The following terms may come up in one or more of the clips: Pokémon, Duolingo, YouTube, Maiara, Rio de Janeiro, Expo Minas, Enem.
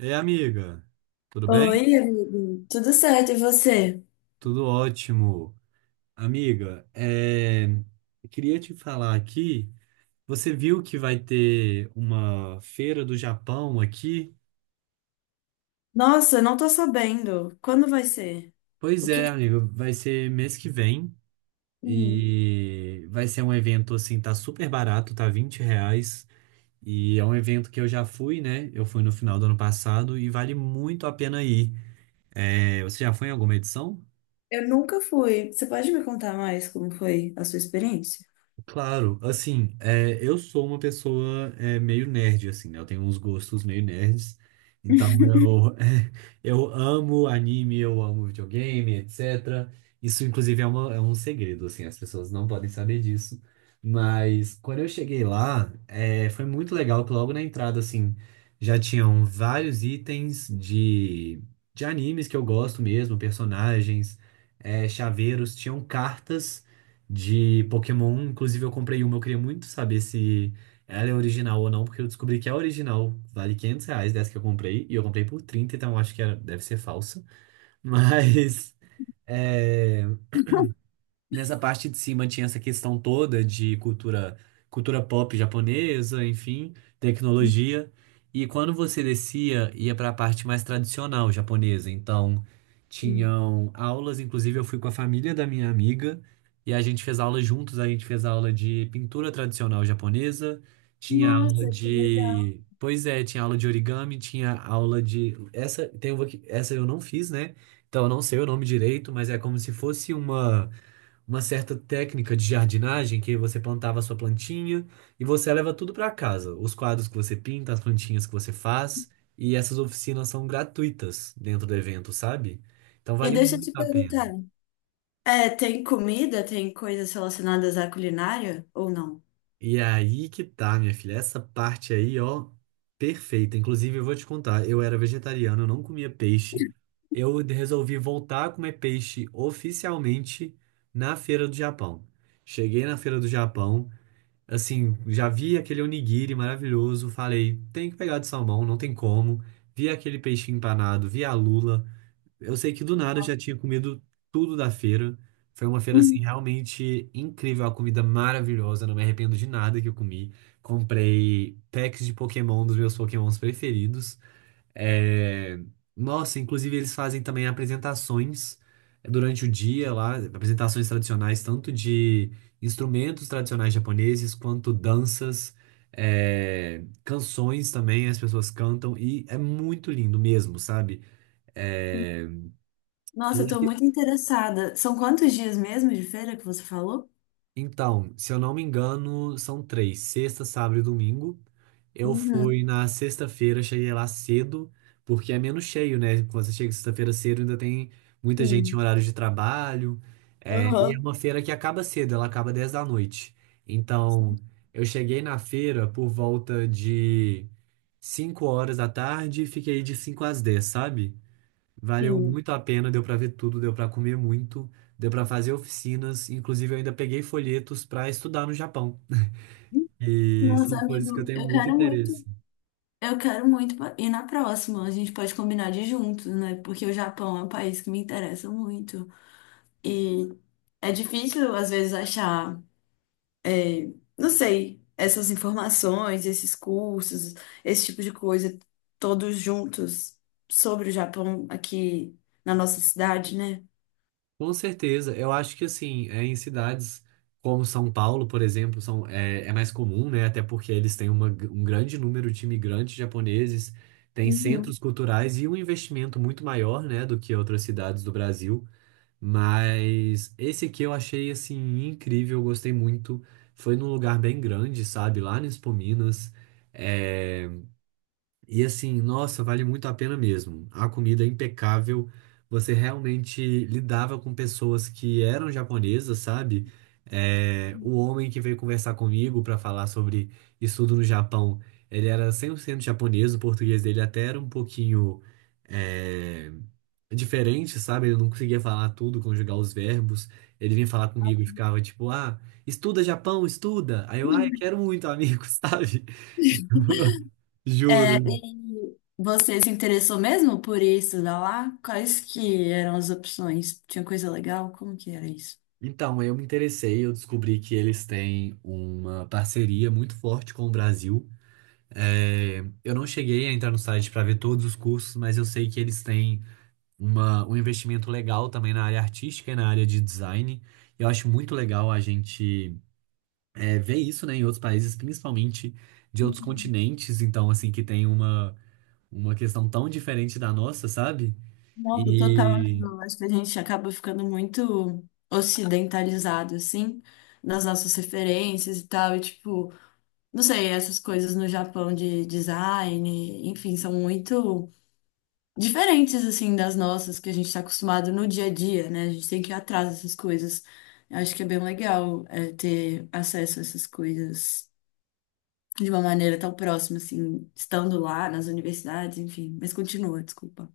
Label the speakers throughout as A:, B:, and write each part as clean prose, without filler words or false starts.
A: Ei, amiga, tudo bem?
B: Oi, amigo. Tudo certo, e você?
A: Tudo ótimo. Amiga, eu queria te falar aqui. Você viu que vai ter uma feira do Japão aqui?
B: Nossa, não tô sabendo. Quando vai ser?
A: Pois
B: O que...
A: é,
B: que-
A: amiga, vai ser mês que vem
B: Hum,
A: e vai ser um evento assim, tá super barato, tá R$ 20. E é um evento que eu já fui, né? Eu fui no final do ano passado e vale muito a pena ir. Você já foi em alguma edição?
B: Eu nunca fui. Você pode me contar mais como foi a sua experiência?
A: Claro, assim, eu sou uma pessoa meio nerd, assim, né? Eu tenho uns gostos meio nerds. Então eu, eu amo anime, eu amo videogame, etc. Isso, inclusive, é um segredo, assim, as pessoas não podem saber disso. Mas quando eu cheguei lá, foi muito legal que logo na entrada, assim, já tinham vários itens de animes que eu gosto mesmo, personagens, chaveiros, tinham cartas de Pokémon. Inclusive, eu comprei uma, eu queria muito saber se ela é original ou não, porque eu descobri que é original. Vale R$ 500 dessa que eu comprei, e eu comprei por 30, então eu acho que deve ser falsa. Mas. é, Nessa parte de cima tinha essa questão toda de cultura, cultura pop japonesa, enfim, tecnologia. E quando você descia, ia para a parte mais tradicional japonesa. Então,
B: Hum.
A: tinham aulas, inclusive eu fui com a família da minha amiga e a gente fez aula juntos, a gente fez aula de pintura tradicional japonesa, tinha aula
B: Nossa, que legal.
A: de, pois é, tinha aula de origami, tinha aula de essa, tem uma que essa eu não fiz, né? Então, eu não sei o nome direito, mas é como se fosse uma certa técnica de jardinagem que você plantava a sua plantinha e você leva tudo para casa. Os quadros que você pinta, as plantinhas que você faz, e essas oficinas são gratuitas dentro do evento, sabe? Então
B: E
A: vale
B: deixa eu
A: muito
B: te
A: a pena.
B: perguntar. É, tem comida? Tem coisas relacionadas à culinária ou não?
A: E é aí que tá, minha filha, essa parte aí, ó, perfeita. Inclusive, eu vou te contar, eu era vegetariano, eu não comia peixe. Eu resolvi voltar a comer peixe oficialmente na Feira do Japão. Cheguei na Feira do Japão, assim, já vi aquele onigiri maravilhoso, falei, tem que pegar de salmão, não tem como. Vi aquele peixinho empanado, vi a lula. Eu sei que do nada eu já tinha comido tudo da feira. Foi uma feira, assim,
B: Hum.
A: realmente incrível, a comida maravilhosa, não me arrependo de nada que eu comi. Comprei packs de Pokémon dos meus Pokémons preferidos. É, Nossa, inclusive eles fazem também apresentações durante o dia lá, apresentações tradicionais, tanto de instrumentos tradicionais japoneses, quanto danças, canções também, as pessoas cantam, e é muito lindo mesmo, sabe? É,
B: Nossa, eu tô muito interessada. São quantos dias mesmo de feira que você falou?
A: Então, se eu não me engano, são três, sexta, sábado e domingo. Eu
B: Uhum.
A: fui na sexta-feira, cheguei lá cedo, porque é menos cheio, né? Quando você chega sexta-feira cedo, ainda tem muita gente em
B: Sim.
A: horário de trabalho. E é
B: Aham.
A: uma feira que acaba cedo, ela acaba 10 da noite. Então, eu cheguei na feira por volta de 5 horas da tarde e fiquei de 5 às 10, sabe? Valeu
B: Sim.
A: muito a pena, deu para ver tudo, deu para comer muito, deu para fazer oficinas, inclusive eu ainda peguei folhetos para estudar no Japão. E
B: Nossa,
A: são coisas que eu
B: amigo,
A: tenho
B: eu
A: muito
B: quero
A: interesse.
B: muito. Ir na próxima. A gente pode combinar de ir juntos, né? Porque o Japão é um país que me interessa muito. E é difícil, às vezes, achar, é, não sei, essas informações, esses cursos, esse tipo de coisa, todos juntos sobre o Japão aqui na nossa cidade, né?
A: Com certeza, eu acho que assim, é em cidades como São Paulo, por exemplo, é mais comum, né? Até porque eles têm um grande número de imigrantes japoneses, tem
B: Uhum.
A: centros culturais e um investimento muito maior, né, do que outras cidades do Brasil. Mas esse aqui eu achei assim incrível, eu gostei muito. Foi num lugar bem grande, sabe? Lá no Expo Minas. É, e assim, nossa, vale muito a pena mesmo. A comida é impecável. Você realmente lidava com pessoas que eram japonesas, sabe? O homem que veio conversar comigo para falar sobre estudo no Japão, ele era 100% japonês, o português dele até era um pouquinho é, diferente, sabe? Ele não conseguia falar tudo, conjugar os verbos. Ele vinha falar comigo e ficava tipo, ah, estuda Japão, estuda. Aí eu, ah, eu quero muito, amigo, sabe?
B: É,
A: Juro.
B: e você se interessou mesmo por isso, da lá? Quais que eram as opções? Tinha coisa legal? Como que era isso?
A: Então, eu me interessei, eu descobri que eles têm uma parceria muito forte com o Brasil. É, eu não cheguei a entrar no site para ver todos os cursos, mas eu sei que eles têm um investimento legal também na área artística e na área de design. Eu acho muito legal a gente ver isso, né, em outros países, principalmente de outros continentes, então, assim, que tem uma questão tão diferente da nossa, sabe?
B: Nossa, total, amigo.
A: E
B: Eu acho que a gente acaba ficando muito ocidentalizado, assim, nas nossas referências e tal. E, tipo, não sei, essas coisas no Japão de design, enfim, são muito diferentes, assim, das nossas que a gente está acostumado no dia a dia, né? A gente tem que ir atrás dessas coisas. Eu acho que é bem legal, é, ter acesso a essas coisas de uma maneira tão próxima, assim, estando lá nas universidades, enfim. Mas continua, desculpa.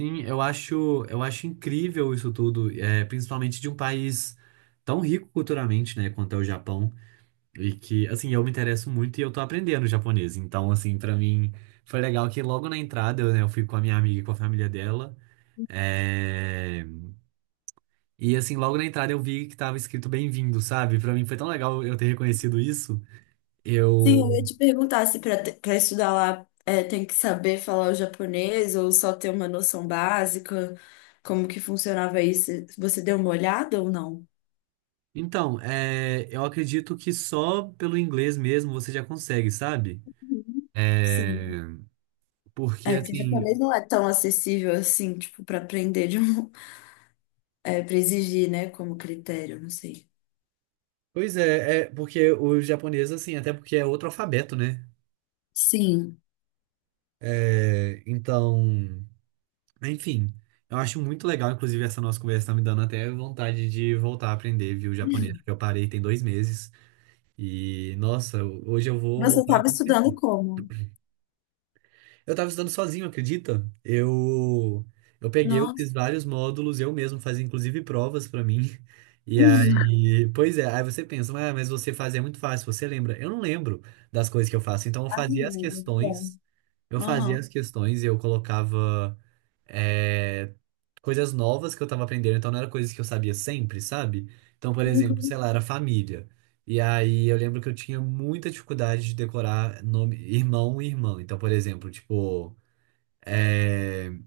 A: sim, eu acho incrível isso tudo, é, principalmente de um país tão rico culturalmente, né, quanto é o Japão, e que, assim, eu me interesso muito e eu tô aprendendo japonês, então, assim, pra mim foi legal que logo na entrada, eu, né, eu fui com a minha amiga e com a família dela, é, e, assim, logo na entrada eu vi que tava escrito bem-vindo, sabe? Pra mim foi tão legal eu ter reconhecido isso,
B: Sim, eu
A: eu...
B: ia te perguntar se para estudar lá é, tem que saber falar o japonês ou só ter uma noção básica, como que funcionava isso? Você deu uma olhada ou não?
A: Então, eu acredito que só pelo inglês mesmo você já consegue, sabe?
B: Uhum.
A: É...
B: Sim.
A: Porque,
B: É, porque
A: assim,
B: japonês não é tão acessível assim, tipo, para aprender de um, é, para exigir, né, como critério, não sei.
A: pois é, é porque o japonês assim, até porque é outro alfabeto, né?
B: Sim.
A: Então, enfim, eu acho muito legal, inclusive, essa nossa conversa tá me dando até vontade de voltar a aprender, viu, japonês, porque eu parei tem 2 meses. E, nossa, hoje eu vou
B: Você
A: voltar.
B: estava estudando como?
A: Eu tava estudando sozinho, acredita? Eu peguei, eu
B: Nossa.
A: fiz vários módulos, eu mesmo fazia inclusive provas pra mim. E aí, pois é, aí você pensa, ah, mas você faz é muito fácil, você lembra? Eu não lembro das coisas que eu faço, então eu
B: Ah,
A: fazia as
B: meu Deus, bom.
A: questões,
B: Aham.
A: e eu colocava é, coisas novas que eu tava aprendendo, então não era coisas que eu sabia sempre, sabe? Então, por exemplo, sei lá, era família. E aí eu lembro que eu tinha muita dificuldade de decorar nome, irmão e irmã. Então, por exemplo, é,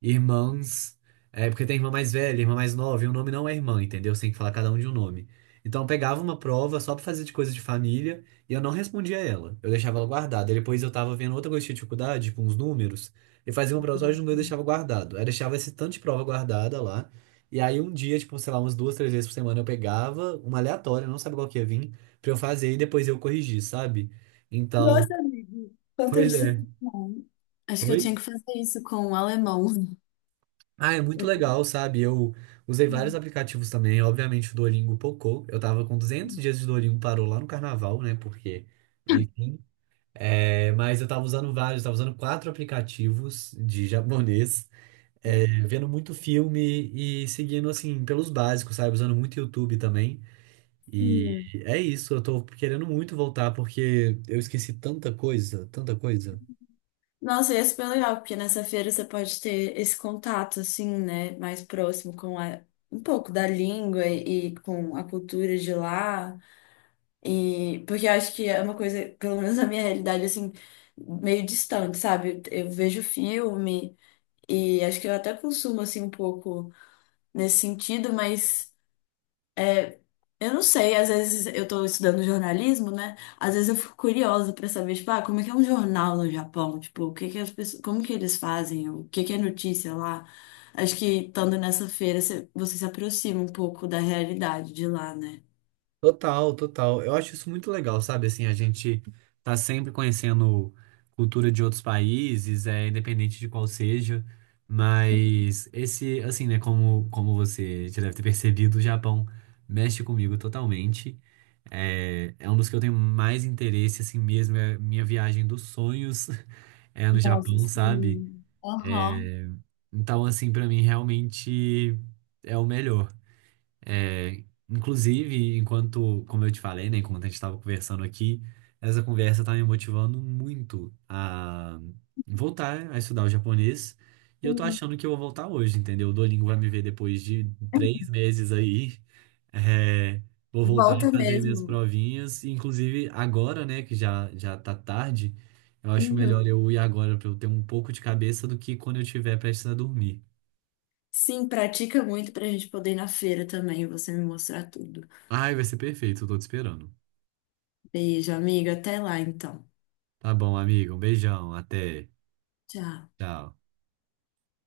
A: irmãs. É porque tem irmã mais velha, irmã mais nova, e o nome não é irmã, entendeu? Você tem que falar cada um de um nome. Então eu pegava uma prova só pra fazer de coisa de família e eu não respondia ela. Eu deixava ela guardada. E depois eu tava vendo outra coisa de dificuldade, com uns números, e fazia uma prova só de número e deixava guardado. Aí eu deixava esse tanto de prova guardada lá. E aí um dia, tipo, sei lá, umas duas, três vezes por semana eu pegava uma aleatória, não sabe qual que ia vir, pra eu fazer e depois eu corrigir, sabe? Então,
B: Nossa, amigo, quanto
A: pois é.
B: disciplina. Acho que eu tinha
A: Oi?
B: que fazer isso com o alemão.
A: Ah, é muito legal, sabe? Eu usei vários aplicativos também. Obviamente, o Duolingo pocou. Eu tava com 200 dias de Duolingo, parou lá no carnaval, né? Porque, enfim. Mas eu tava usando vários, tava usando quatro aplicativos de japonês, vendo muito filme e seguindo, assim, pelos básicos, sabe? Usando muito YouTube também. E
B: Sim.
A: é isso, eu tô querendo muito voltar porque eu esqueci tanta coisa, tanta coisa.
B: Nossa, ia ser bem legal, porque nessa feira você pode ter esse contato, assim, né, mais próximo com a, um pouco da língua e com a cultura de lá. E porque eu acho que é uma coisa, pelo menos na minha realidade, assim, meio distante, sabe? Eu vejo filme e acho que eu até consumo, assim, um pouco nesse sentido, mas. Eu não sei, às vezes eu tô estudando jornalismo, né? Às vezes eu fico curiosa pra saber, tipo, ah, como é que é um jornal no Japão? Tipo, o que que as pessoas, como que eles fazem? O que que é notícia lá? Acho que estando nessa feira, você se aproxima um pouco da realidade de lá, né?
A: Total, total. Eu acho isso muito legal, sabe? Assim, a gente tá sempre conhecendo cultura de outros países, é independente de qual seja, mas esse, assim, né, como você já deve ter percebido, o Japão mexe comigo totalmente. Um dos que eu tenho mais interesse, assim mesmo, é minha viagem dos sonhos é no
B: Nossa,
A: Japão, sabe?
B: sim. Aham.
A: É, então, assim, pra mim realmente é o melhor. É, inclusive, enquanto, como eu te falei, né, enquanto a gente estava conversando aqui, essa conversa está me motivando muito a voltar a estudar o japonês. E eu tô
B: Sim.
A: achando que eu vou voltar hoje, entendeu? O Duolingo vai me ver depois de 3 meses aí. É, vou voltar a
B: Volta
A: fazer minhas
B: mesmo.
A: provinhas. E, inclusive, agora, né, que já, já tá tarde, eu acho melhor
B: Uhum.
A: eu ir agora para eu ter um pouco de cabeça do que quando eu estiver prestes a dormir.
B: Sim, pratica muito pra gente poder ir na feira também e você me mostrar tudo.
A: Ai, vai ser perfeito, eu tô te esperando.
B: Beijo, amiga. Até lá, então.
A: Tá bom, amigo. Um beijão. Até.
B: Tchau.
A: Tchau.